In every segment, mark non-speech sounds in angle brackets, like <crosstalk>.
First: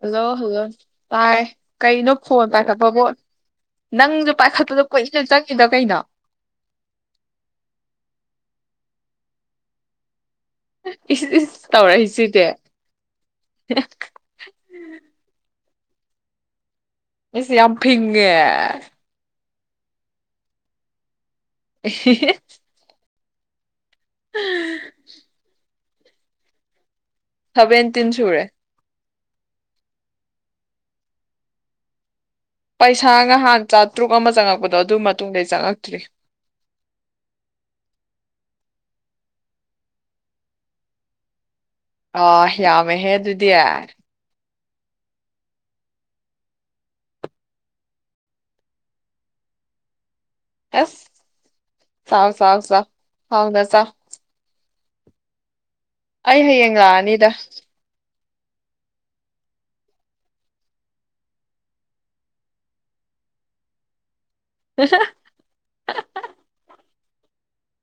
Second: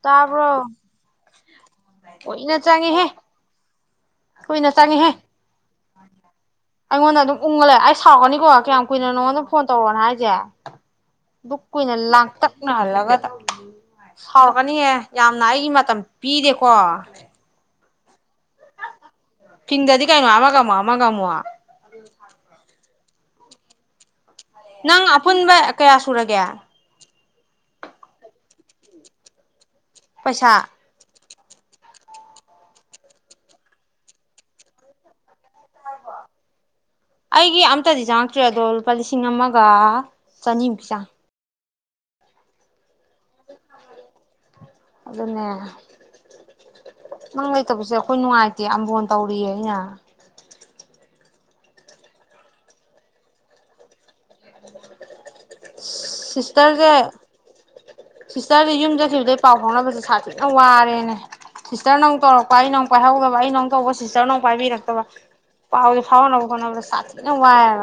Hello hello ꯇꯥꯕ꯭ꯔꯣ ꯇꯥꯏ ꯀꯩꯅꯣ ꯐꯣꯟ ꯀꯨꯏꯅ ꯄꯥꯏꯈꯠꯄꯕꯣ ꯆꯪꯉꯦꯍꯦ ꯅꯪꯁꯨ ꯄꯥꯏꯈꯠꯄꯗꯣ ꯀꯨꯏꯅ ꯆꯪꯉꯤꯗ ꯀꯩꯅꯣ ꯑꯩꯉꯣꯟꯗ ꯑꯗꯨꯝ ꯎꯪꯉ ꯂꯩ ꯑꯩ ꯁꯥꯎꯔꯛꯀꯅꯤꯀꯣ ꯀꯌꯥꯝ ꯀꯨꯏꯅꯣ ꯅꯉꯣꯟꯗ ꯐꯣꯟ ꯇꯧꯔꯣꯅ ꯍꯥꯏꯁꯦ ꯏꯁ ꯗꯨꯛ ꯏꯁ ꯀꯨꯏꯅ ꯇꯧꯔꯛꯏꯁꯤꯗꯤ ꯂꯥꯡꯇꯛꯅꯍꯜꯂꯒ ꯁꯥꯎꯔꯛꯀꯅꯤꯑꯦ ꯌꯥꯝꯅ ꯑꯩꯒꯤ ꯃ ꯃꯇꯝ ꯄꯤꯗꯦꯀꯣ ꯑꯤꯁ ꯌꯥꯝ ꯐꯤꯉꯦ ꯐꯤꯗꯗꯤ ꯀꯩꯅꫭ ꯑꯃꯥꯒ ꯑꯃꯨꯛ ꯑꯃꯥꯒ ꯑꯃꯨꯛ <inaudible> ꯅꯪ ꯑꯄꯨꯟꯕ ꯀꯌꯥ ꯁꯨꯔꯒꯦ ꯁꯥꯕꯦꯟ ꯇꯤꯟ ꯁꯨꯔꯦ ꯄꯩꯁꯥ ꯄꯩꯁꯥ ꯅꯍꯥꯟ ꯆꯥꯇ꯭ꯔꯨꯛ ꯑꯃ ꯆꯪꯉꯛꯄꯗꯣ ꯑꯗꯨꯒꯤ ꯃꯇꯨꯡꯗ ꯆꯪꯉꯛꯇ꯭ꯔꯤ ꯑꯩꯒꯤ ꯑꯝꯇꯗꯤ ꯆꯪꯉꯛꯇ꯭ꯔꯦ ꯑꯗꯣ ꯂꯨꯄꯥ ꯂꯤꯁꯤꯡ ꯑꯃꯒ ꯆꯅꯤꯃꯨꯛꯀꯤ ꯆꯥꯡ ꯑꯥ ꯌꯥꯝꯃꯦꯍꯦ ꯑꯗꯨꯗꯤ ꯑꯗꯨꯅꯦ ꯅꯪ ꯂꯩꯇꯕꯁꯦ ꯑꯩꯈꯣꯏ ꯅꯨꯡꯉꯥꯏꯇꯦ ꯑꯝꯕꯣꯟ ꯇꯧꯔꯤꯌꯦ ꯑꯩꯅ ꯑꯦꯁ ꯆꯥꯎ ꯆꯥꯎ ꯆꯥꯎ ꯍꯥꯎꯅ ꯆꯥꯎ <inaudible> ꯑꯩ ꯍꯌꯦꯡ ꯂꯛꯑꯅꯤꯗ ꯁꯤꯁꯇꯔꯗ ꯌꯨꯝꯖꯈꯤꯕꯗꯩ ꯄꯥꯎ ꯐꯥꯎꯅꯕꯁꯦ ꯁꯥꯊꯤꯅ ꯋꯥꯔꯦꯅꯦ ꯁꯤꯁꯇꯔ ꯅꯨꯡ ꯇꯧꯔꯛꯄ ꯑꯩ ꯅꯨꯡ ꯄꯥꯏꯍꯧꯗꯕ ꯑꯩ ꯅꯨꯡ ꯇꯧꯕ ꯁꯤꯁꯇꯔ ꯑꯥ ꯄꯥꯏꯕꯤꯔꯛꯇꯕ ꯐꯥꯎꯖꯦ ꯐꯥꯎꯅꯅꯕ ꯀꯣꯠꯅꯕꯗ ꯁꯥꯠ ꯊꯤꯅ ꯋꯥꯔꯦ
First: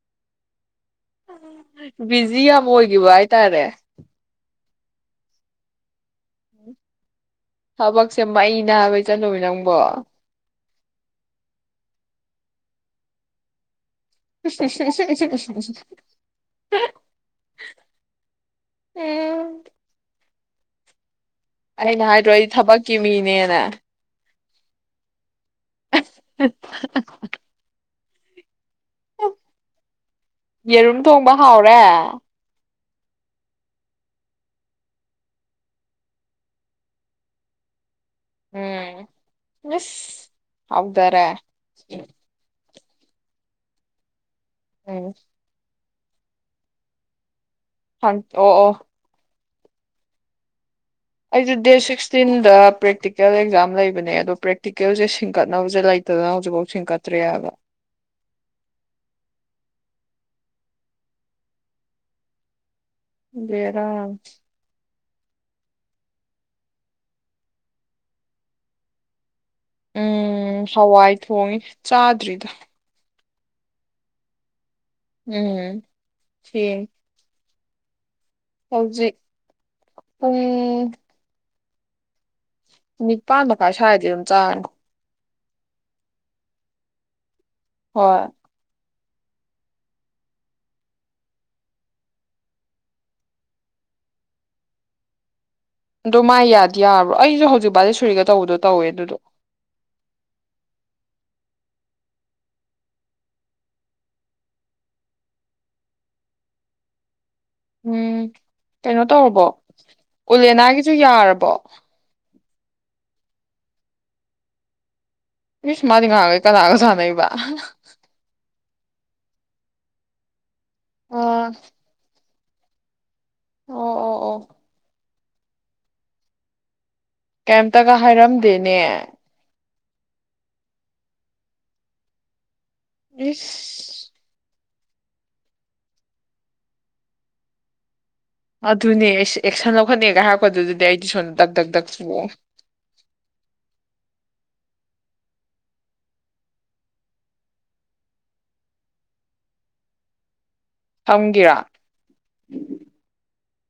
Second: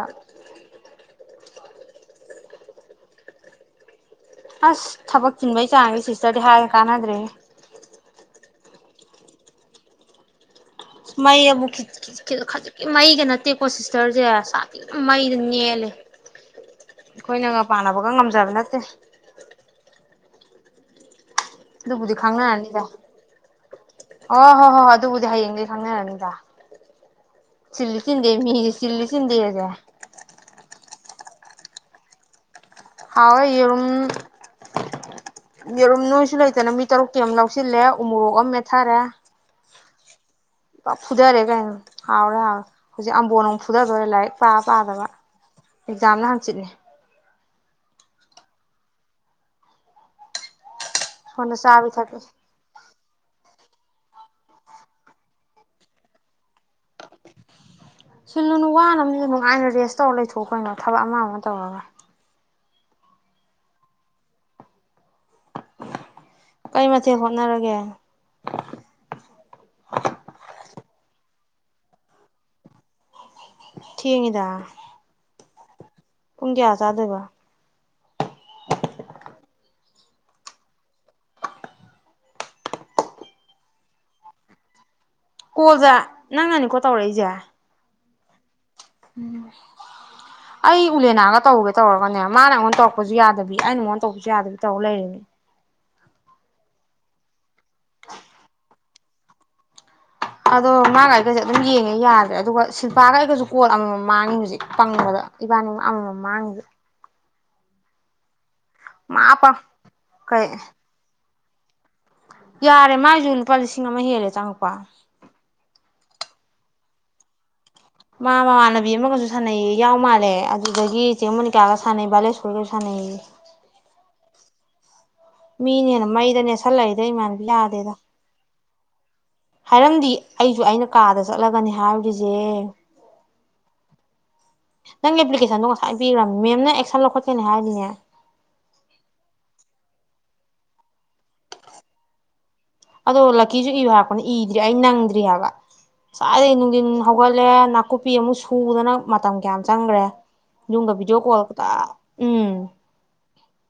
ꯕꯤꯖꯤ ꯌꯥꯝꯕ ꯑꯣꯏꯈꯤꯕ ꯍꯥꯏꯇꯥꯔꯦ ꯑꯁ ꯊꯕꯛ ꯆꯤꯟꯕꯩ ꯆꯥꯡꯒꯦ ꯁꯤꯁꯇꯔꯗꯤ ꯍꯥꯏꯔꯒ ꯀꯥꯟꯅꯗ꯭ꯔꯦ ꯊꯕꯛꯁꯦ ꯃꯩꯅ ꯍꯥꯏꯕ ꯏꯆꯟꯇꫭꯝꯕꯤ ꯅꯪꯕꯣ ꯃꯩ ꯑꯕꯨ ꯈꯤꯖꯤꯛꯀꯤ ꯃꯩꯒ ꯅꯠꯇꯦ ꯀꯣꯁꯤꯁ ꯏꯁꯇꯔꯁꯦ ꯁꯥꯇꯤꯝ ꯃꯩꯗ ꯅꯦꯜꯂꯦ ꯑꯩꯈꯣꯏꯅꯒ ꯄꯥꯟꯅꯕꯒ ꯉꯝꯖꯕ ꯅꯠꯇꯦ ꯎꯝ ꯑꯩꯅ ꯑꯗꯨꯕꯨꯗꯤ ꯍꯥꯏꯗ꯭ꯔꯣꯗꯤ ꯈꯪꯅꯔꯅꯤꯗ ꯊꯕꯛꯀꯤ ꯃꯤꯅꯦꯅꯦ ꯑꯣ ꯍꯣ ꯍꯣ ꯑꯗꯨꯕꯨꯗꯤ ꯍꯌꯦꯡ ꯗꯩ ꯈꯪꯅꯔꯅꯤꯗ ꯆꯤꯂꯤ ꯆꯤꯟꯗꯦ ꯃꯤ ꯆꯤꯂꯤ ꯁꯤꯗꯤꯒꯦ ꯌꯦꯔꯨꯝ ꯊꯣꯡꯕ ꯍꯥꯎꯔꯦ ꯍꯥꯎꯋꯏ ꯌꯦꯔꯨꯝ ꯌꯦꯔꯨꯝ ꯅꯣꯏꯁꯨ ꯂꯩꯇꯅ ꯃꯤ ꯇꯔꯨꯛꯀꯤ ꯑꯃ ꯂꯧꯁꯤꯜꯂꯦ ꯎꯃꯣꯔꯣꯛ ꯑꯃ ꯃꯦꯠꯊꯔꯦ ꯎꯝ ꯏꯁ ꯍꯥꯎꯗꯔꯦ ꯐꯨꯊꯔꯦ ꯀꯩꯅꯣ ꯍꯥꯎꯔꯦ ꯍꯥꯎꯔꯦ ꯍꯧꯖꯤꯛ ꯑꯝꯕꯣꯟ ꯑꯃꯅꯨꯡ ꯐꯨꯊꯗꯣꯏ ꯂꯥꯏꯔꯤꯛ ꯄꯥꯕꯗꯕ ꯎꯝ ꯑꯦꯛꯖꯥꯝꯅ ꯍꯪꯆꯤꯠꯅꯦ ꯍ ꯑꯣ ꯑꯣ ꯑꯩ ꯁꯣꯝꯗ ꯗꯦ ꯆꯥꯕꯤ ꯊꯛꯄꯤ ꯁꯤꯁꯇꯤꯟ꯭ꯔꯦꯜ ꯑꯦꯛ ꯂꯩꯕꯅꯦ ꯑꯗꯣ ꯄ꯭ꯔꯦꯛꯇꯤꯀꯦꯜꯁꯦ ꯁꯤꯡꯀꯠꯅꯕꯁꯦ ꯂꯩꯇꯗꯅ ꯍꯧꯖꯤꯛꯐꯥꯎ ꯁꯤꯡꯀꯠꯇ꯭ꯔꯦ ꯍꯥꯏꯕ ꯁꯤꯜꯂꯨꯅꯨ ꯋꯥꯅꯕ ꯃꯤ ꯅꯨꯡꯉꯥꯏꯅ ꯔꯦꯁ ꯇꯧꯔ ꯂꯩꯊꯣꯛꯑ ꯀꯣꯏꯩꯅꯣ ꯊꯕꯛ ꯑꯃ ꯑꯃ ꯇꯧꯔꯒ ꯑꯔꯝ ꯀꯔꯤ ꯃꯊꯦꯛ ꯍꯣꯠꯅꯔꯒꯦ ꯎꯝ ꯍꯋꯥꯥꯏ ꯊꯣꯡꯉ ꯆꯥꯗ꯭ꯔꯤꯗ ꯊꯗ ꯎꯝ ꯄꯨꯡ ꯀꯌꯥ ꯊꯦꯡ ꯆꯥꯗꯕ ꯍꯧꯖꯤꯛ ꯎ ꯃꯤ ꯄꯥꯟꯗ ꯀꯁ ꯍꯥꯏꯗꯤ ꯑꯗꯨꯝ ꯆꯥꯡ ꯀꯣꯜꯗ ꯅꯪꯅꯅꯤꯀꯣ ꯇꯧꯔꯛꯏꯁꯦ ꯍꯣꯏ ꯎꯝ ꯑꯩ ꯎꯂꯦꯅꯥꯒ ꯇꯧꯒꯦ ꯇꯧꯔꯒꯅꯦ ꯃꯥꯅ ꯑꯩꯉꯣꯟꯗ ꯇꯧꯔꯛꯄꯁꯨ ꯌꯥꯗꯕꯤ ꯑꯩꯅꯉꯣꯟꯗ ꯇꯧꯕꯁꯨ ꯌꯥꯗꯕꯤ ꯇꯧꯔ ꯂꯩꯔꯤꯅꯤ ꯑꯗꯨꯗꯣ ꯃꯥꯥꯏ ꯌꯥꯗ ꯌꯥꯔꯕ ꯑꯩꯁꯨ ꯍꯧꯖꯤꯛ ꯕꯥꯗꯤ ꯁꯔꯤꯒ ꯇꯧꯕꯗꯣ ꯇꯧꯦꯅꯦ <inaudible> ꯑꯗꯣ ꯃꯥꯒ ꯑꯩꯒꯁꯦ ꯑꯗꯨꯝ ꯌꯦꯡꯉꯦ ꯌꯥꯗ꯭ꯔꯦ ꯑꯗꯨꯒ ꯁꯤꯜꯄꯥꯥꯒ ꯑꯩꯒꯁꯨ ꯀꯣꯜ ꯑꯃꯃꯝ ꯃꯥꯡꯉꯤ ꯍꯧꯖꯤꯛ ꯄꯪꯕꯗ ꯏꯕꯥꯅꯤꯒ ꯑꯃꯃꯝ ꯃꯥꯡꯉꯤꯁꯦ ꯎꯝ ꯀꯩꯅꯣ ꯃꯥ ꯇꯧꯔꯕꯣ ꯄꯪ ꯀꯩ ꯎꯂꯦꯅꯥꯒꯤꯁꯨ ꯌꯥꯔꯕ ꯄ ꯌꯥꯔꯦ ꯃꯥꯏꯁꯨ ꯂꯨꯄꯥ ꯂꯤꯁꯤꯡ ꯑꯃ ꯍꯦꯜꯂꯦ ꯇꯪꯉꯛꯄ ꯏꯁ ꯃꯥꯗꯤ ꯉꯦ ꯀꯗꯒꯁꯨꯅ ꯏꯕ ꯃꯥ ꯃꯥ ꯃꯥꯅ ꯕꯤ ꯑꯃꯒ ꯁꯥꯟꯅꯩ ꯌꯥꯎ ꯃꯥꯜꯂꯦ ꯑꯗꯨꯗꯒꯤ ꯆꯦꯡꯃꯟ ꯑꯥ ꯀꯥꯒ ꯁꯥꯟꯅꯩ ꯕꯥꯜꯂꯦ ꯁꯨꯜꯒꯁꯅ ꯑꯣ ꯑꯣ ꯑꯣ ꯃꯅꯦꯅ ꯃꯩꯗ ꯅꯦꯁꯂꯥꯏ ꯀꯩꯝꯇꯒ ꯍꯥꯏꯔꯝꯗꯦ꯫ ꯅꯦ ꯍꯥꯏꯔꯝꯗꯤ ꯑꯩꯖꯨ ꯑꯩꯅ ꯀꯥꯗ ꯆꯠꯂꯒꯅꯤ ꯍꯥꯏꯔꯨꯔꯤꯖꯦ꯫ ꯏꯁ ꯅꯪ ꯑꯦꯄ꯭ꯂꯤꯀꯦꯁꯟꯗꯣ ꯉꯁꯥꯏ ꯄꯤꯒꯔꯝꯅꯤ ꯃꯦꯝꯅ ꯑꯦꯛꯁꯟ ꯂꯧꯈꯠꯀꯅꯤ ꯍꯥꯏꯔꯤꯅꯦ꯫ ꯑꯗꯨꯅꯦ ꯑꯩꯁꯨ ꯑꯦꯛꯁꯟ ꯂꯧꯈꯠꯅꯦꯒ ꯍꯥꯏꯔꯛꯄꯗꯨꯗꯗꯤ ꯑꯩꯗꯤ ꯁꯣꯝꯗ ꯙꯛ ꯙꯛ ꯙꯛ ꯆꯣꯡꯉꯦ꯫ ꯑꯗꯣ ꯂꯛꯀꯤꯖꯨ ꯏꯌꯨ ꯍꯥꯏꯔꯛꯄꯅꯤ ꯏꯗ꯭ꯔꯤ ꯑꯩ ꯅꯪꯗ꯭ꯔꯤ ꯍꯥꯏꯕ ꯉꯁꯥꯏꯗꯒꯤ ꯅꯨꯡꯗꯤꯟ ꯍꯧꯒꯠꯂꯦ ꯅꯥꯀꯨꯞꯄꯤ ꯑꯃꯨꯛ ꯁꯨꯗꯅ ꯃꯇꯝ ꯀꯌꯥꯝ ꯆꯪꯒꯔꯦ꯫ ꯌꯨꯝꯒ ꯚꯤꯗꯤꯑꯣ ꯀꯣꯜ ꯊꯝꯒꯤꯔꯥ ꯇꯞ ꯎꯝ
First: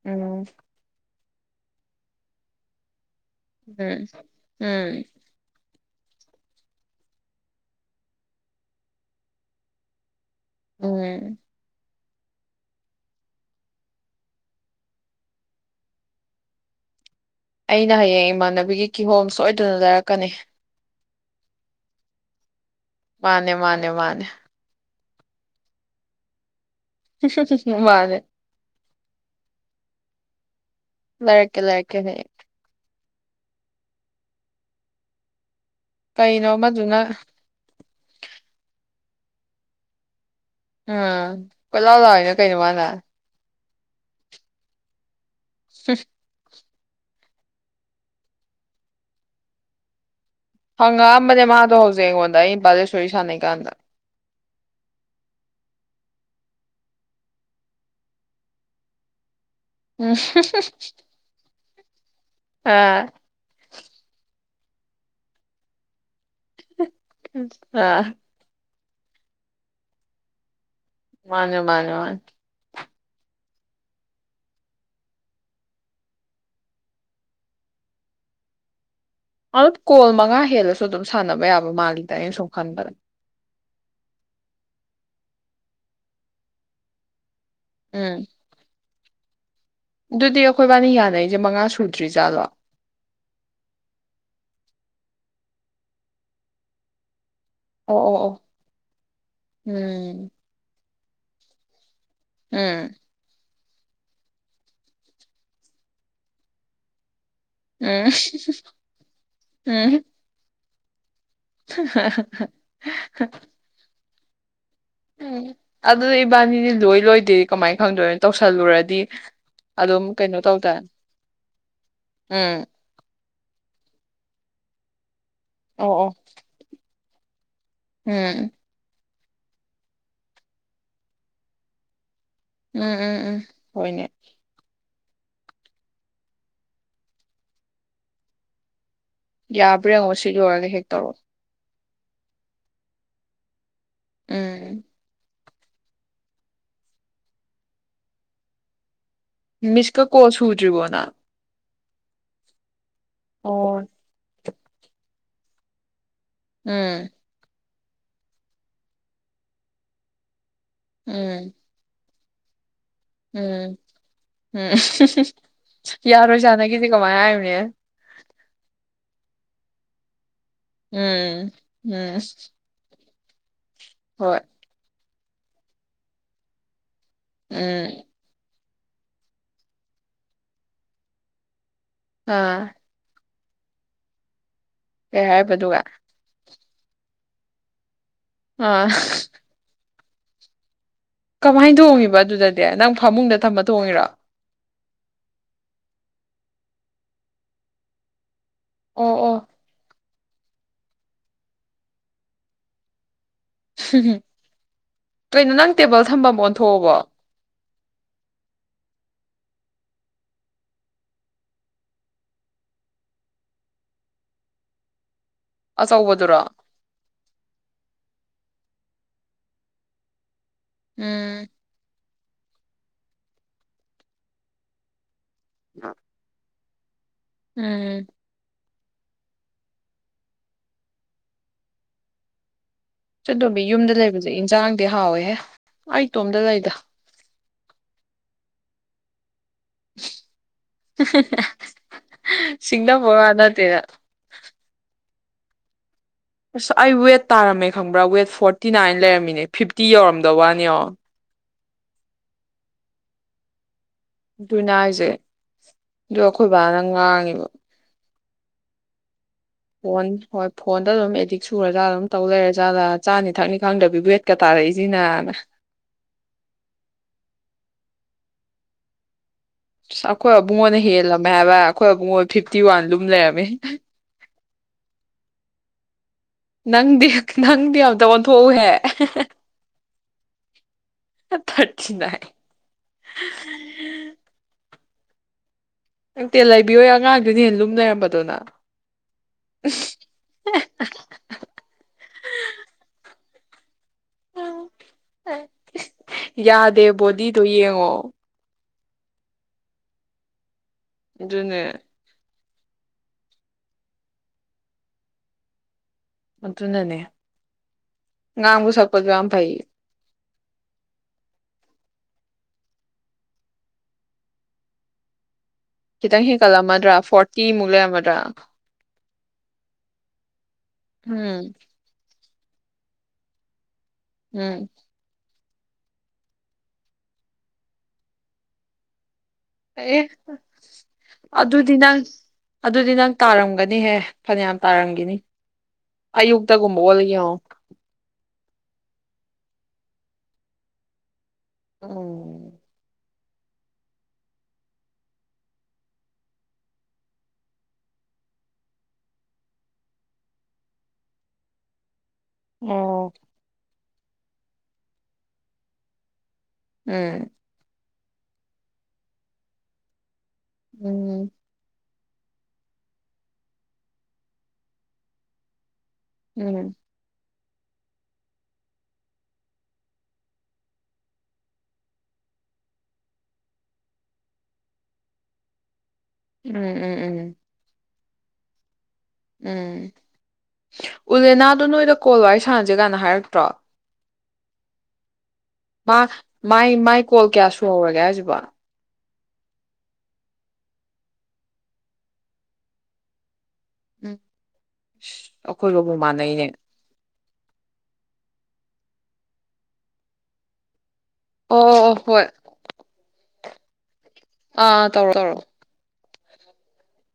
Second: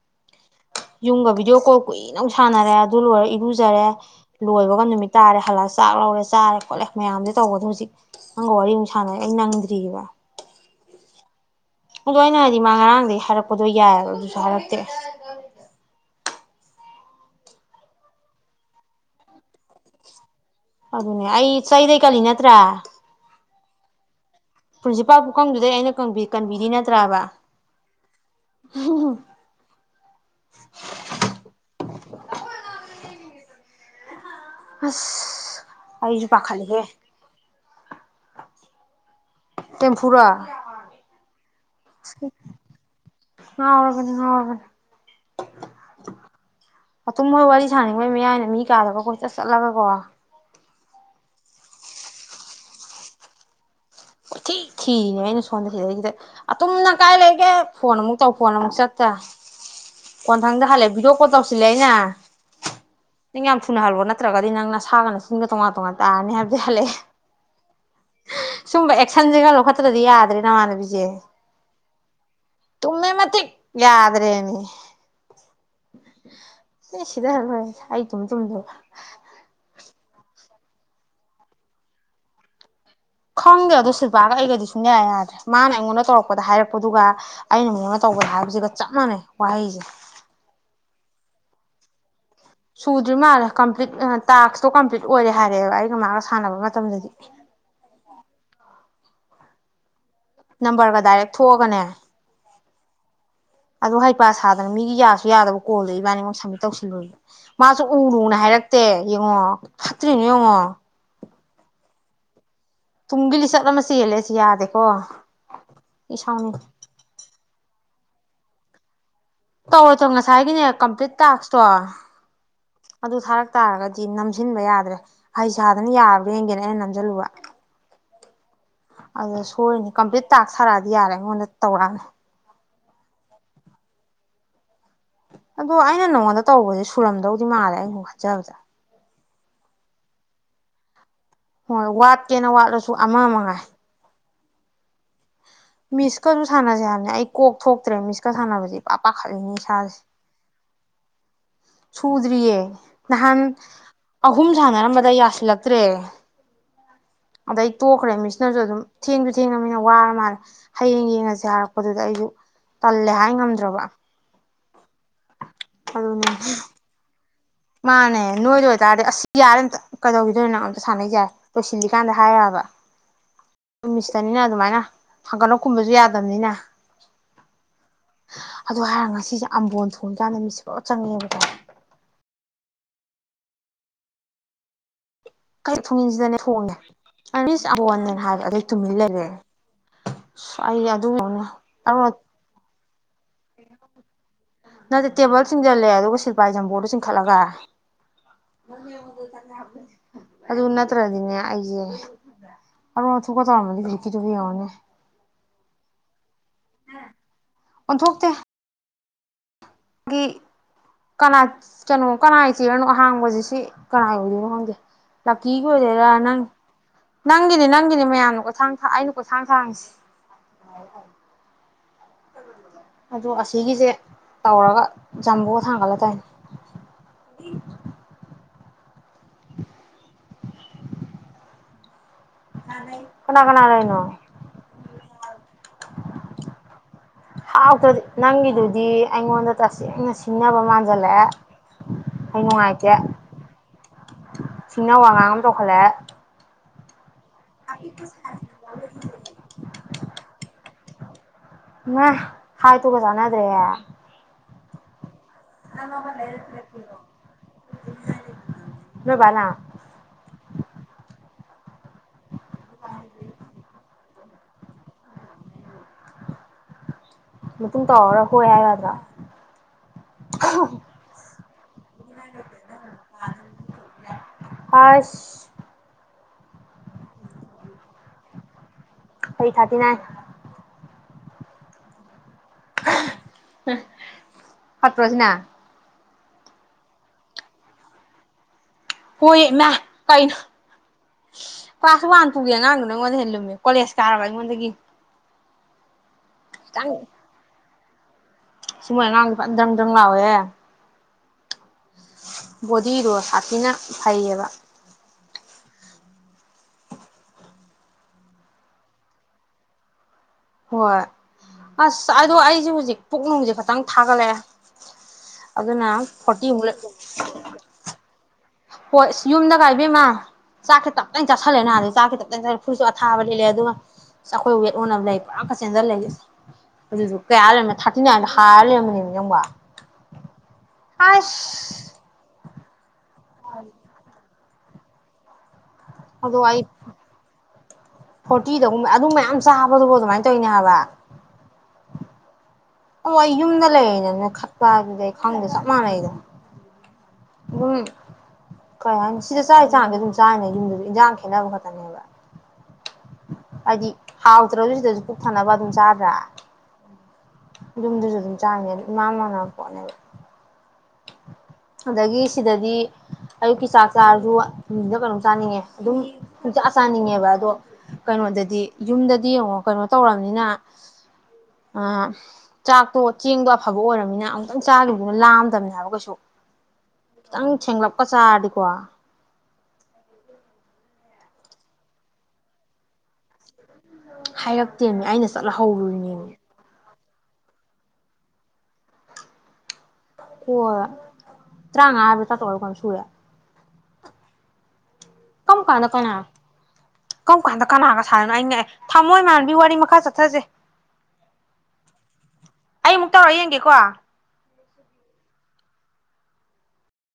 ꯎꯝ ꯌꯨꯝꯒ ꯚꯤꯗꯤꯑꯣ ꯀꯣꯜ ꯀꯨꯏꯅ ꯑꯃꯨꯛ ꯁꯥꯟꯅꯔꯦ ꯑꯗꯨ ꯂꯣꯏꯔ ꯏ ꯂꯨꯖꯔꯦ ꯎꯝ ꯂꯣꯏꯕꯒ ꯎꯝ ꯅꯨꯃꯤꯠ ꯇꯥꯔꯦ ꯍꯜꯂꯛ ꯆꯥꯛ ꯂꯧꯔꯦ ꯆꯥꯔꯦ ꯈꯣꯠꯂꯦ ꯃꯌꯥꯝꯖꯦ ꯇꯧꯕꯗ ꯍꯧꯖꯤꯛ ꯅꯪꯒ ꯋꯥꯔꯤ ꯑꯃꯨꯛ ꯁꯥꯟꯅꯔꯦ ꯑꯩ ꯅꯪꯗ꯭ꯔꯤꯑꯕ꯫ ꯎꯝ ꯑꯗꯣ ꯑꯩꯅ ꯍꯥꯏꯗꯤ ꯃꯥ ꯉꯔꯥꯡꯗꯒꯤ ꯍꯥꯏꯔꯛꯄꯗꯣ ꯌꯥꯏꯌꯦꯕ ꯑꯗꯨꯁꯨ ꯍꯥꯏꯔꯛꯇꯦ꯫ ꯑꯩꯅ ꯍꯌꯦꯡ ꯏꯃꯥꯟꯅꯕꯤꯒꯤ ꯀꯤꯍꯣꯝ ꯁꯣꯏꯗꯅ ꯂꯩꯔꯛꯀꯅꯤ꯫ ꯑꯗꯨꯅꯦ ꯑꯩ ꯆꯩꯗꯩ ꯀꯜꯂꯤ ꯅꯠꯇ꯭ꯔꯥ? ꯃꯥꯅꯦ ꯃꯥꯅꯦ ꯃꯥꯅꯦ ꯄ꯭ꯔꯤꯟꯁꯤꯄꯥꯜ ꯄꯨꯨꯀꯪꯗꯨꯗꯩ ꯑꯩꯅ ꯀꯟꯕꯤ ꯀꯟꯕꯤꯔꯤ ꯅꯠ <unintelligible> ꯃꯥꯅꯦ꯫ ꯎꯍꯨꯍꯨꯝ ꯂꯩꯔꯛꯀꯦ ꯂꯩꯔꯛꯀꯦ ꯍ ꯎ ꯑꯁ ꯑꯩꯁꯨ ꯀꯩꯅꯣ ꯄꯥꯈꯠꯂꯤꯍꯦ ꯑꯃꯗꯨꯅ ꯇꯦꯝꯐꯨꯔꯥ ꯎꯝ ꯀꯣꯏꯂꯥꯎ ꯂꯥꯎꯔꯤꯗꯣ ꯀꯩꯅꯣ ꯃꯥꯅ? ꯉꯥꯎꯔꯕꯅꯦ ꯉꯥꯎꯔꯕꯅꯦ ꯍꯨꯝ ꯑꯗꯨꯝ ꯃꯣꯏ ꯋꯥꯔꯤ ꯁꯥꯅꯅꯤꯡꯕꯩ ꯃꯌꯥꯏꯅ ꯃꯤ ꯀꯥꯗꯒ ꯀꯣꯏꯆꯠ ꯆꯠꯂꯒ ꯀꯣ ꯍꯪꯉꯛꯑꯝꯕꯅꯦ ꯃꯥꯗꯣ ꯍꯧꯖꯤꯛ ꯑꯩꯉꯣꯟꯗ ꯑꯩ ꯕꯥꯂꯦꯁꯣꯔꯤ ꯁꯥꯟꯅꯩꯀꯥꯟꯗ꯫ ꯀꯣꯏꯊꯤ ꯊꯤꯔꯤꯅꯦ ꯑꯩꯅ ꯁꯣꯝꯗ ꯁꯤꯗꯩꯁꯤꯗ ꯑꯇꯨꯝꯅꯪ ꯀꯥꯏ ꯂꯩꯒꯦ ꯐꯣꯟ ꯑꯃꯨꯛ ꯇꯧ ꯐꯣꯟ ꯑꯃꯨꯛ ꯆꯠꯇ ꯎꯝ ꯀꯣꯟꯊꯪꯗ ꯍꯜꯂꯦ ꯚꯤꯗꯤꯑꯣ ꯀꯣꯜ ꯇꯧꯁꯤꯜꯂꯦ ꯑꯩꯅ ꯑꯥ ꯅꯪ ꯌꯥꯝ ꯊꯨꯅ ꯍꯜꯂꯣ ꯅꯠꯇ꯭ꯔꯒꯗꯤ ꯅꯪꯅ ꯁꯥꯒ ꯅꯆꯤꯟꯒ ꯇꯣꯉꯥꯟ ꯇꯣꯉꯥꯟ ꯇꯥꯔꯅꯤ ꯍꯥꯏꯕꯗꯩ ꯍꯂꯛꯑꯦ꯫ ꯎꯝ ꯑ ꯁꯨꯝꯕ ꯑꯦ ꯁꯟꯖꯦ ꯈꯔ ꯂꯧꯈꯠꯇ꯭ꯔꯗꯤ ꯌꯥꯗ꯭ꯔꯦ ꯅꯃꯥꯅꯕꯤꯖꯦ꯫ ꯃꯥꯅꯦ ꯃꯥꯅꯦ ꯃꯥꯅꯦ ꯇꯨꯝꯃꯦ ꯃꯇꯤꯛ ꯌꯥꯗ꯭ꯔꯦꯅꯦ ꯃꯤ ꯁꯤꯗꯔ ꯂꯣꯏꯔꯦ ꯑꯩ ꯆꯨꯝ ꯆꯨꯝꯗꯕ ꯑꯞ ꯀꯣꯜ ꯃꯉꯥ ꯍꯦꯜꯂꯁꯨ ꯑꯗꯨꯝ ꯁꯥꯟꯅꯕ ꯌꯥꯕ ꯃꯥꯜꯂꯤꯗ ꯑꯩꯅ ꯁꯨꯝ ꯈꯟꯕꯗ꯫ ꯈꯪꯗꯦ ꯑꯗꯣ ꯁꯤꯜꯕꯥꯒ ꯑꯩꯒꯗꯤ ꯁꯨꯡꯌꯥ ꯍꯦꯛ ꯌꯥꯗ꯭ꯔꯦ ꯃꯥꯅ ꯑꯩꯉꯣꯟꯗ ꯇꯧꯔꯛꯄꯗ ꯍꯥꯏꯔꯛꯄꯗꯨꯒ ꯑꯩꯅ ꯃꯤꯉꯣꯟꯗ ꯎꯝ ꯇꯧꯕꯗ ꯍꯥꯏꯕꯁꯤꯒ ꯆꯞ ꯃꯥꯟꯅꯩ ꯋꯥꯍꯩꯁꯦ ꯑꯗꯨꯗꯤ ꯑꯩꯈꯣꯏꯕꯥꯅꯤ ꯌꯥꯅꯔꯤꯁꯦ ꯃꯉꯥ ꯁꯨꯗ꯭ꯔꯤꯖꯥꯠꯂꯣ ꯁꯨꯗ꯭ꯔꯤ ꯃꯥꯜꯂꯦ ꯀꯝꯄ꯭ꯂꯤꯠ ꯇꯥꯛꯁꯇꯣ ꯀꯝꯄ꯭ꯂꯤꯠ ꯑꯣꯏꯔꯦ ꯍꯥꯏꯔꯛꯑꯦꯕ ꯑꯩꯒ ꯃꯥꯒ ꯁꯥꯟꯅꯕ ꯃꯇꯝꯗꯗꯤ ꯑꯣ ꯑꯣ ꯑꯣ ꯎꯝ ꯅꯝꯕꯔꯒ ꯗꯥꯏꯔꯦꯛ ꯊꯣꯛꯑꯒꯅꯦ ꯎꯝ ꯑ ꯍꯩ ꯄ ꯁꯥꯗꯅ ꯃꯤꯒꯤ ꯌꯥꯁꯨ ꯌꯥꯗꯕ ꯀꯣꯜꯗꯣ ꯏꯕꯥꯅꯤꯉꯣꯟ ꯁꯝꯃꯤꯠ ꯇꯧꯁꯤꯜꯂꯣꯏꯕ ꯃꯥꯁꯨ ꯎꯝ ꯎꯔꯨꯅ ꯍꯥꯏꯔꯛꯇꯦ ꯌꯦꯡꯉꯣ ꯎꯝ ꯐꯠꯇ꯭ꯔꯤꯅꯨ ꯌꯦꯡꯉꯣ ꯇꯨꯡꯒꯤꯤꯂꯤ ꯁꯔ ꯃꯁꯤ ꯂꯩꯦ ꯌꯥꯗꯦ ꯎꯝ ꯑꯗꯨꯗꯤ ꯏꯕꯥꯅꯤꯅꯤ ꯂꯣꯏ ꯂꯣꯏꯗꯦ ꯀꯃꯥꯏꯅ ꯈꯪꯗꯣꯏꯅꯣ ꯇꯧꯁꯜꯂꯨꯔꯗꯤ ꯇꯧꯔꯦ ꯊꯧ ꯑꯗꯨꯝ ꯀꯩꯅꯣ ꯉꯁꯥꯏꯒꯤꯅꯦ ꯇꯧꯗꯥꯏ ꯀꯝꯄ꯭ꯂꯤꯠ ꯇꯥꯛꯁꯇꯣ ꯎꯝ ꯑꯗꯨ ꯊꯥꯔꯛ ꯇꯥꯔꯒꯗꯤ ꯤ ꯅꯝꯁꯤꯟꯕ ꯌꯥꯗ꯭ꯔꯦ ꯍꯩ ꯁꯥꯗꯅ ꯑꯣ ꯑꯣ ꯌꯥꯕ꯭ꯔꯦ ꯍꯡꯦꯅ ꯑꯩꯅ ꯅ ꯖꯂꯨꯋꯥ ꯎꯝ ꯑꯗꯨ ꯁꯣꯏꯅꯤ ꯀꯝꯄ꯭ꯂꯤꯠ ꯇꯥꯛꯁ ꯊꯔꯛꯑꯗꯤ ꯌꯥꯔꯦ ꯑꯩꯉꯣꯟꯗ ꯇꯧꯔꯛꯑꯅꯤ ꯎꯝ ꯎꯝ ꯎꯝ ꯍꯣꯏꯅꯦ ꯑꯗꯣ ꯑꯩꯅ ꯅꯉꯣꯟꯗ ꯇꯧꯕꯁꯦ ꯁꯨꯔꯝꯗꯧꯗꯤ ꯃꯥꯜꯂꯦ ꯑꯩ ꯈꯟꯆꯕꯗ ꯌꯥꯕ꯭ꯔꯥ ꯌꯦꯡꯉꯣ ꯁꯤ ꯂꯣꯏꯔꯒ ꯍꯦꯛ ꯇꯧꯔꯛꯑꯣ ꯍꯣꯏ ꯋꯥꯠꯀꯦꯅ ꯋꯥꯠꯂꯁꯨ ꯑꯃ ꯃꯉꯥꯏ ꯎꯝ ꯃꯤꯁꯀꯁꯨ ꯁꯥꯟꯅꯁꯦ ꯍꯥꯏꯕꯅꯦ ꯑꯩ ꯀꯣꯛ ꯊꯣꯛꯇ꯭ꯔꯦ ꯃꯤꯁꯀ ꯁꯥꯟꯅꯕꯁꯤ ꯄꯞ ꯄꯥꯈꯠꯂꯤꯅꯦ ꯏꯁꯥꯁꯦ ꯇ꯭ꯔꯤꯔꯤꯕꯣꯅꯥ ꯁꯨꯗꯔꯤꯌꯦ ꯅꯍꯥꯟ ꯑꯣ ꯑꯍꯨꯝ ꯁꯥꯟꯅꯔꯝꯕꯗ ꯌꯥꯁꯤꯜꯂꯛꯇ꯭ꯔꯦ ꯎꯝ ꯑꯗꯩ ꯇꯣꯛꯈ꯭ꯔꯦ ꯃꯤꯁꯅꯁꯨ ꯑꯗꯨꯝ ꯊꯦꯡꯁꯨ ꯊꯦꯡꯉꯃꯤꯅ ꯋꯥꯔ ꯃꯥꯜꯂꯦ ꯍꯌꯦꯡ ꯌꯦꯡꯉꯁꯦ ꯎꯝ ꯍꯥꯏꯔꯛꯄꯗꯨꯗ ꯑꯩꯁꯨ ꯇꯜꯂꯦ ꯍꯥꯏ ꯎꯝ ꯉꯝꯗ꯭ꯔꯕ ꯎꯝ ꯑꯗꯨꯅꯦ ꯌꯥꯔꯣꯏꯖꯥꯠꯅꯒꯤꯗꯤ ꯀꯃꯥꯏꯅ ꯍꯥꯏꯅꯅꯦ ꯃꯥꯅꯦ ꯅꯣꯏꯗ ꯑꯣꯏꯕꯇꯥꯔꯗꯤ ꯑꯁꯤ ꯌꯥꯔꯦꯅ ꯀꯗꯧ ꯑꯗꯨ ꯅꯪ ꯑꯝꯇ ꯁꯥꯟꯅꯩꯁꯏ ꯎꯝ ꯂꯣꯏꯁꯤꯟꯜꯂꯤꯀꯥꯟꯗ ꯎꯝ ꯍꯥꯏꯛꯑꯕ ꯃꯤꯁꯇꯅꯤꯅ ꯍꯣꯏ ꯑꯗꯨꯃꯥꯏꯅ ꯐꯪꯒꯠꯂ ꯀꯨꯝꯕꯁꯨ ꯌꯥꯗꯕꯅꯤꯅ ꯎꯝ ꯑꯗꯨ ꯍꯥꯏꯔꯒ ꯉꯁꯤꯁꯦ ꯑꯝꯕꯣꯟ ꯊꯣꯡꯉꯀꯥꯟꯗ ꯃꯤꯁꯦ ꯄꯨꯂꯞ ꯆꯪꯉꯦꯕꯗ ꯑꯥ ꯀꯩ ꯀꯩ ꯍꯥꯏꯕꯗꯨꯒ ꯐꯣꯡꯏꯟꯁꯤꯗꯅꯦ ꯊꯣꯡꯉꯦ ꯑ ꯑꯕ ꯍꯥ ꯑꯗꯨꯗ ꯇꯨꯃꯤ ꯑꯥ ꯏꯜ ꯂꯩꯒꯦ ꯁ ꯌꯥ ꯀꯃꯥꯏꯅ ꯇꯣꯡꯉꯤꯕ ꯑꯗꯨꯗꯗꯤ ꯅꯪ ꯐꯃꯨꯡꯗ ꯊꯝꯕ ꯇꯣꯡꯉꯤꯔ ꯅꯠꯇꯦ ꯇꯦꯕꯜ ꯆꯤꯡꯖꯜꯂꯦ ꯑꯗꯨꯒ ꯁꯤꯜꯚꯥꯏꯖꯝꯕꯣꯔꯗꯣ ꯆꯤꯡꯈꯠꯂꯒ ꯃꯔꯃꯦ ꯑꯣ ꯑꯣ ꯃꯗ ꯍꯥ ꯑꯗꯨ ꯎ ꯅꯠꯇ꯭ꯔ ꯑꯗꯨꯅꯦ ꯑꯩꯁꯦ ꯇꯨ ꯀ ꯊꯔꯃꯗꯤ ꯐꯛꯀꯤ ꯇꯨ ꯌꯥꯅꯦꯦ ꯇꯕꯜ ꯊꯝꯕꯕꯥꯣ ꯊꯣꯕ ꯑꯣꯟ ꯍꯇꯦ ꯒꯤ ꯀꯅꯥ ꯀꯩꯅꯣ ꯀꯅꯥ ꯆꯦꯔꯅꯣ ꯑꯍꯥꯡꯕꯕꯁꯤꯦ ꯁꯤ ꯀꯅꯥ ꯑꯣꯏꯗꯣꯏꯅꯣ ꯈꯪꯗꯦ ꯂꯛꯀꯤꯒꯤ ꯑꯣꯏꯔꯦꯔꯥ ꯅꯪ ꯑꯆꯧꯕꯗꯨꯔꯣ ꯅꯪꯒꯤꯅꯤ ꯅꯪꯒꯤꯅꯤ ꯃꯌꯥꯝ ꯀꯊꯥꯡ ꯊ ꯑꯩꯅ ꯀꯣꯊꯥꯡ ꯊꯥꯡꯁꯤ ꯎꯝ ꯑ ꯑꯁꯤꯒꯤꯁꯦ ꯇꯧꯔꯒ ꯝꯕꯨ ꯀꯣ ꯊꯥꯡꯪꯒꯂꯦ ꯇꯥꯏ ꯎꯝ ꯀꯅꯥ ꯆꯠꯇꯣꯕꯤ ꯀꯅꯥ ꯌꯨꯝꯗ ꯂꯩꯅꯣ ꯂꯩꯕꯁꯦ ꯏꯟꯁꯥꯡꯗꯤ ꯍꯥꯎꯋꯦꯍꯦ ꯑꯩꯇꯣꯝꯗ ꯂꯩꯗ ꯍꯥꯎꯗ ꯑꯗꯨ ꯅꯪ ꯑꯗꯨꯗꯤ ꯍꯣꯟ ꯇꯁꯦꯡꯅ ꯁꯤꯡꯅꯕ ꯃꯥꯟꯖꯜꯂꯛꯑꯦ ꯑꯩ ꯅꯨꯡꯉꯥꯏꯇꯦ ꯁꯤꯡꯅꯕ ꯋꯥ ꯅꯠꯇꯦꯗ ꯁꯤꯡꯅꯕ ꯑꯉꯥꯡ ꯇꯣꯈꯂꯦ ꯑꯥꯏꯋꯦꯠ ꯇꯥꯔꯝꯃꯦ ꯈꯪꯕ꯭ꯔꯥ ꯋꯦꯠ ꯐꯣꯔꯇꯤ ꯅꯥꯏꯅ ꯂꯩꯔꯝꯃꯤꯅꯦ ꯐꯤꯐꯇꯤ ꯌꯧꯔꯝꯗꯕ ꯋꯥꯅꯤ ꯃ ꯍꯥꯏ ꯇꯨꯒꯁꯅꯗ ꯔꯦ ꯅꯥꯏꯖꯦ ꯣ ꯑꯩꯈꯣꯏ ꯚꯅ ꯉꯥꯡꯉꯤꯕ ꯅꯕꯂ ꯐꯣꯟ ꯍꯣꯏ ꯐꯣꯟꯗ ꯑꯗꯨꯝ ꯑꯦꯗꯤꯛ ꯁꯨꯔꯖꯥꯠ ꯑꯗꯨꯝ ꯇꯧ ꯂꯩꯔ ꯖꯥꯠ ꯆꯥꯅꯤ ꯊꯛꯅꯤ ꯈꯪꯗꯕꯤ ꯋꯦꯠꯀ ꯇꯥꯔꯛꯏꯁꯤꯅꯅ ꯃꯇꯨꯡ ꯇꯧꯔꯔꯥ ꯍꯣꯏ ꯍꯥꯏꯒꯗ꯭ꯔꯥ ꯆ ꯑꯩꯈꯣꯏ ꯑꯕꯨꯡꯉꯣꯟꯅ ꯍꯦꯜꯂꯝꯃꯦ ꯍꯥꯏꯕ ꯑꯩꯈꯣꯏꯣꯏ ꯐꯤꯐꯇꯤ ꯋꯥꯟ ꯂꯨꯝ ꯂꯩꯔꯝꯃꯤ ꯑꯁ ꯅꯪꯗꯤ ꯅꯪꯗꯤ ꯌꯥꯝꯗ ꯋꯥꯟ ꯊꯣꯛꯣꯛꯎꯍꯦ ꯀꯩ ꯊꯥꯇ ꯅ ꯑ ꯊꯠꯁꯤꯅ ꯍ ꯍꯠꯇ꯭ꯔꯣꯁꯤꯅ ꯅꯪꯇꯦ ꯂꯩꯕꯤꯌꯣꯏ ꯑꯉꯥꯡꯗꯨꯅ ꯍꯦ ꯂꯨꯝ ꯂꯩꯔꯝꯕꯗꯨꯅ ꯍꯣꯏ ꯃ ꯀꯩꯅꯣ ꯀ꯭ꯂꯥꯁ ꯋꯥꯟ ꯄꯨꯒꯦ ꯑꯉꯥꯡꯗ ꯅꯪꯉꯣꯟꯗ ꯍꯦꯜꯂꯝꯨꯝꯃꯦ ꯀꯣꯂꯦꯖ ꯀꯥꯔꯕ ꯑꯩꯉꯣꯟꯗꯒꯤ ꯑ ꯌꯥꯗꯦꯕꯣꯗꯤꯗꯨꯌꯦꯡ ꯑꯣ ꯁꯨꯝꯃ ꯂ ꯄꯟꯔꯝꯗꯪꯂꯑꯦ ꯑꯗꯨꯅꯦ ꯗꯤꯔ ꯍꯥꯄꯤꯅ ꯐꯩꯌꯦꯕ ꯑꯗꯨꯅꯅꯦ ꯉꯥꯡꯕꯨ ꯁꯛꯄꯁꯨ ꯌꯥꯝ ꯐꯩ ꯍꯣꯏ ꯑꯁ ꯑꯗꯣ ꯑꯩꯁꯦ ꯍꯧꯖꯤꯛ ꯄꯨꯛ ꯅꯨꯡꯁꯦ ꯈꯈꯤꯇꯪ ꯊꯥꯒꯠꯂꯛꯑꯦ ꯑꯗꯨꯅ ꯈꯤꯇꯪ ꯐꯣꯔꯇꯤꯃꯨꯛ ꯂꯩ ꯍꯦꯟꯀꯠꯂꯝꯃꯗ꯭ꯔꯥ ꯐꯣꯔꯇꯤꯃꯨꯛ ꯂꯩꯔꯝꯃꯗ꯭ꯔꯥ ꯍꯣꯏ ꯑꯁ ꯌꯨꯝꯗ ꯀꯥꯏꯕꯤꯃ ꯆꯥꯛꯁꯦ ꯇꯞ ꯇꯅ ꯎꯝ ꯆꯥꯁꯤꯜꯂꯦ ꯅꯍꯥꯟꯗ ꯆꯥꯛ ꯐꯨꯁꯨ ꯑꯊꯥꯕ ꯂꯤꯂꯦ ꯑꯗꯨꯒ ꯆ ꯎꯝ ꯑꯩꯈꯣꯏ ꯋꯦꯠ ꯑꯣꯅꯕ ꯂꯩ ꯄꯨꯥꯡ ꯀꯆꯦꯟꯗ ꯂꯩ ꯑꯗꯨꯗꯨ ꯀꯌꯥ ꯂꯩꯔꯝꯅ ꯊꯥꯔꯇꯤ ꯅꯥꯏꯟꯗ ꯍꯥꯏꯔ ꯂꯩꯔꯝꯕꯅꯦꯕ ꯌꯦꯡꯕ ꯑꯦ ꯑꯗꯨ ꯑꯗꯨꯗꯤꯅ ꯑꯗꯨꯗꯤꯅ ꯇꯥꯔꯝꯒꯅꯤꯍꯦ ꯐꯅꯌꯥꯝ ꯇꯥꯔꯝꯒꯅꯤ ꯑ ꯑꯩ ꯐꯣꯔꯇꯤꯗꯨꯝꯕ ꯑꯗꯨ ꯃꯌꯥꯝ ꯆꯥꯕꯗꯨꯕꯣ ꯑꯗꯨꯃꯥꯏꯅ ꯇꯧꯅꯦ ꯍꯥꯏꯕ ꯎꯝ ꯑꯣ ꯑꯩ ꯌꯨꯝꯗ ꯂꯩꯔꯅꯅ ꯈꯠꯄ ꯍꯥꯏ ꯑꯗꯨꯗꯩ ꯑꯩ ꯈꯪꯗꯦ ꯆꯞ ꯃꯥꯟꯅꯩꯗ ꯎꯝ ꯀꯩ ꯍꯥꯏꯅꯤ ꯁꯤꯗ ꯆꯥꯛꯟꯁꯥꯡꯁ ꯑꯗꯨꯝ ꯆꯥꯅꯦ ꯌꯨꯝꯗꯁꯨ ꯏꯟꯁꯥꯡ ꯈꯦꯠꯅꯕ ꯈꯛꯇꯅꯦꯕ ꯎꯝ ꯍꯥꯏꯗꯤ ꯍꯥꯎꯗ꯭ꯔ ꯁꯤꯗꯁꯨ ꯀꯛ ꯐꯅꯕ ꯑꯗꯨꯝ ꯆꯥꯗ꯭ꯔꯥ ꯍ ꯌꯨꯝꯗꯨꯁꯨ ꯑꯗꯨꯝ ꯆꯥꯅꯤ ꯑꯗꯨ ꯏꯥꯟ ꯃꯥꯟꯅꯕ ꯄꯣꯠꯅꯦꯕ ꯎꯝ ꯑꯗꯒꯤ ꯁꯤꯗꯗꯤ ꯑꯌꯨꯛꯀꯤ ꯆꯥꯛ ꯆꯥꯔꯁꯨ ꯅꯨꯗ ꯀꯩꯅꯣꯝ ꯆꯥꯅꯤꯡꯉꯦ ꯑꯗꯨꯝꯆ ꯎꯝ ꯆꯥꯅꯤꯡꯉꯦꯕ ꯑꯗꯣ ꯀꯩꯅꯣꯗꯗꯤ ꯌꯨꯝꯗꯗꯤ ꯌꯦꯡꯉꯣ ꯀꯩꯅꯣ ꯇꯧꯔꯕꯝꯅꯤꯅ ꯑ ꯆꯥꯛꯇꯣ ꯆꯦꯡꯗꯣ ꯑꯐꯕ ꯑꯣꯏꯔꯝꯅꯤꯅ ꯑꯃꯨꯛꯇꯪ ꯆꯥꯂꯨꯗꯨꯅ ꯂꯥꯑꯝꯗꯕꯅꯤꯅ ꯍ ꯀ ꯎꯝ ꯎꯝ ꯎꯝ ꯀ ꯆꯥꯗꯤꯀꯣ ꯎꯝ ꯎꯂꯦꯅꯥꯗ ꯅꯣꯏꯗ ꯀꯣꯜ ꯋꯥꯔꯤ ꯁꯥꯟꯅꯁꯦ ꯀꯥꯏꯅ ꯍꯥꯏꯔꯛꯇ꯭ꯔꯣ ꯍꯥꯏꯔꯛꯇꯦꯅꯦ ꯑꯩꯅ ꯆꯠꯂ ꯃꯥ ꯍꯧꯔꯨꯔꯤꯅꯦꯃꯤ ꯃꯥꯏ ꯃꯥꯏ ꯀꯣꯜ ꯀꯌꯥ ꯁꯨ ꯍꯧꯔꯒꯦ ꯍꯥꯏꯁꯤꯕꯣ ꯍꯣꯏꯣꯏ ꯇꯔꯥꯃꯉꯥ ꯍꯥꯏꯕ ꯇꯥ ꯇꯧ ꯀ ꯁꯨꯔꯦ ꯎꯝ ꯀꯔꯝ ꯀꯥꯟꯗ ꯑꯩꯈꯣꯏꯕꯕꯨ ꯀꯅꯥ ꯃꯥꯟꯅꯩꯅꯦ ꯀꯔꯝ ꯀꯥꯟꯗ ꯀꯅꯥꯒ ꯁꯥꯟꯅꯣ ꯑꯩꯩꯅꯥꯛꯑ ꯊꯝꯃꯣꯏ ꯃꯥꯟꯕꯤ ꯋꯥꯔꯤ ꯃꯈꯥ ꯆꯠꯊꯁꯦ ꯑꯣ ꯑꯣ ꯍꯣꯏ ꯀꯋꯥ ꯑꯥ ꯇꯧꯔꯣ ꯇꯧꯔꯣ